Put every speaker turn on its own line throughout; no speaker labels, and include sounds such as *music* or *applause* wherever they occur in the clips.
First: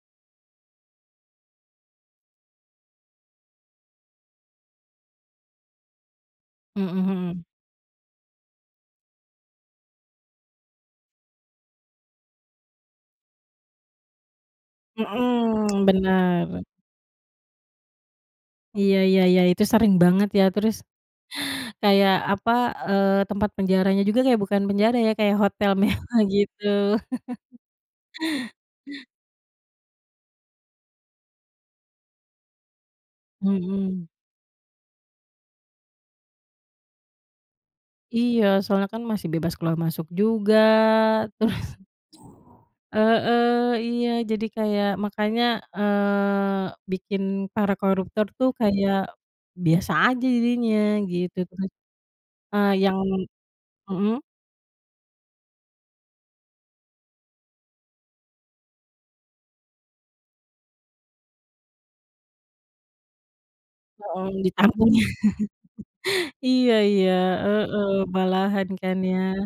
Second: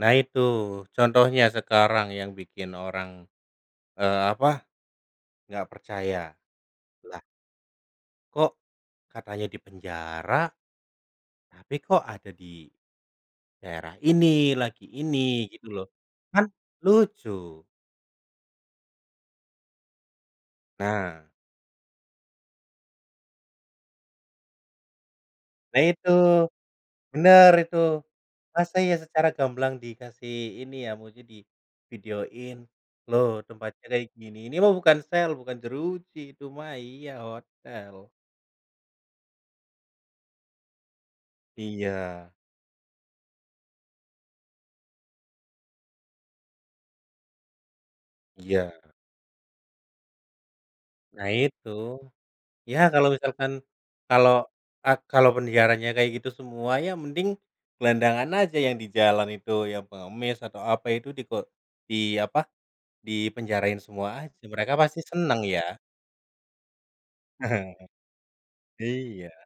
Nah, itu contohnya sekarang yang bikin orang, eee, apa, nggak percaya.
Mhm
Lah
mhm.
kok katanya dipenjara, tapi kok ada di daerah ini, lagi ini. Gitu,
Mhm,
loh. Kan
bener.
lucu.
Iya iya iya. Itu sering banget, ya. Terus,
Nah.
kayak, apa, eee, tempat penjaranya juga kayak bukan penjara ya, kayak hotel
Nah, itu.
mewah, gitu.
Bener,
*laughs*
itu. Masa iya secara gamblang dikasih ini ya, maksudnya divideoin, loh, tempatnya kayak
Mhm.
gini. Ini mah bukan sel, bukan jeruji itu mah, iya, hotel.
Iya. Soalnya kan masih bebas keluar masuk juga. Terus
Iya.
heeh, iya. Jadi, kayak makanya, eee, bikin para koruptor tuh
Iya.
kayak biasa aja jadinya,
Nah,
gitu.
itu.
Terus, eee,
Ya,
yang
kalau misalkan
mhm?
kalau, eee, kalau penjaranya kayak gitu semuanya mending gelandangan aja yang di jalan itu, yang pengemis atau apa itu diko di apa, dipenjarain semua
Mhm.
aja, mereka
Ditampung, ya.
pasti seneng, ya.
*chuckles* Iya iya, heeh.
*chuckles*
Malahan, kan, ya.
Iya.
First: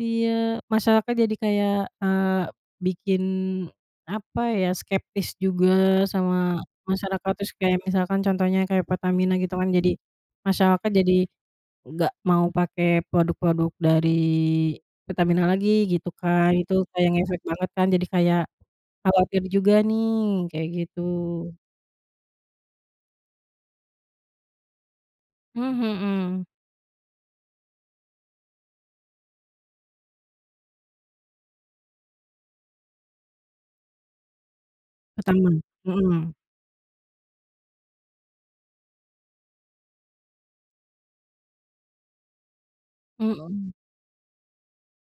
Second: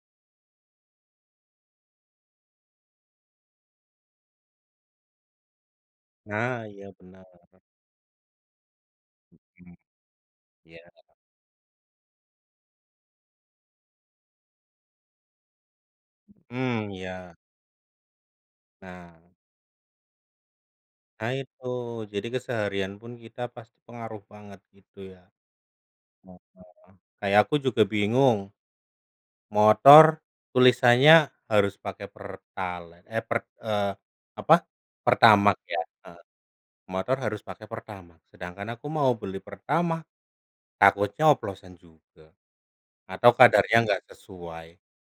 Iya. Masyarakat jadi kayak, eee, bikin, apa ya, skeptis juga sama
Nah, iya, benar.
masyarakat, terus kayak misalkan contohnya kayak Pertamina gitu kan,
Mmm.
jadi masyarakat
Iya.
jadi nggak mau pakai produk-produk dari Pertamina lagi, gitu, kan. Itu
Hmm,
kayak
iya.
ngefek banget kan, jadi kayak
Nah.
khawatir juga nih, kayak gitu.
Nah, itu. Jadi, keseharian pun kita pasti pengaruh banget, gitu, ya.
Mmm, mhm.
Heeh. Kayak aku juga bingung, motor tulisannya harus pakai pertalite, eh per eee, apa, pertamax,
Pertamax?
ya. Heeh.
Mhm.
Motor harus pakai pertamax, sedangkan aku mau beli pertamax, takutnya oplosan juga. Atau
Mhm.
kadarnya nggak sesuai.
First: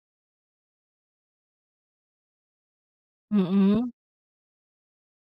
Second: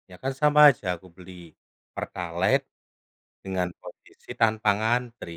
Ya, kan sama aja, aku beli pertalite, dengan
Mhm.
posisi tanpa ngantri.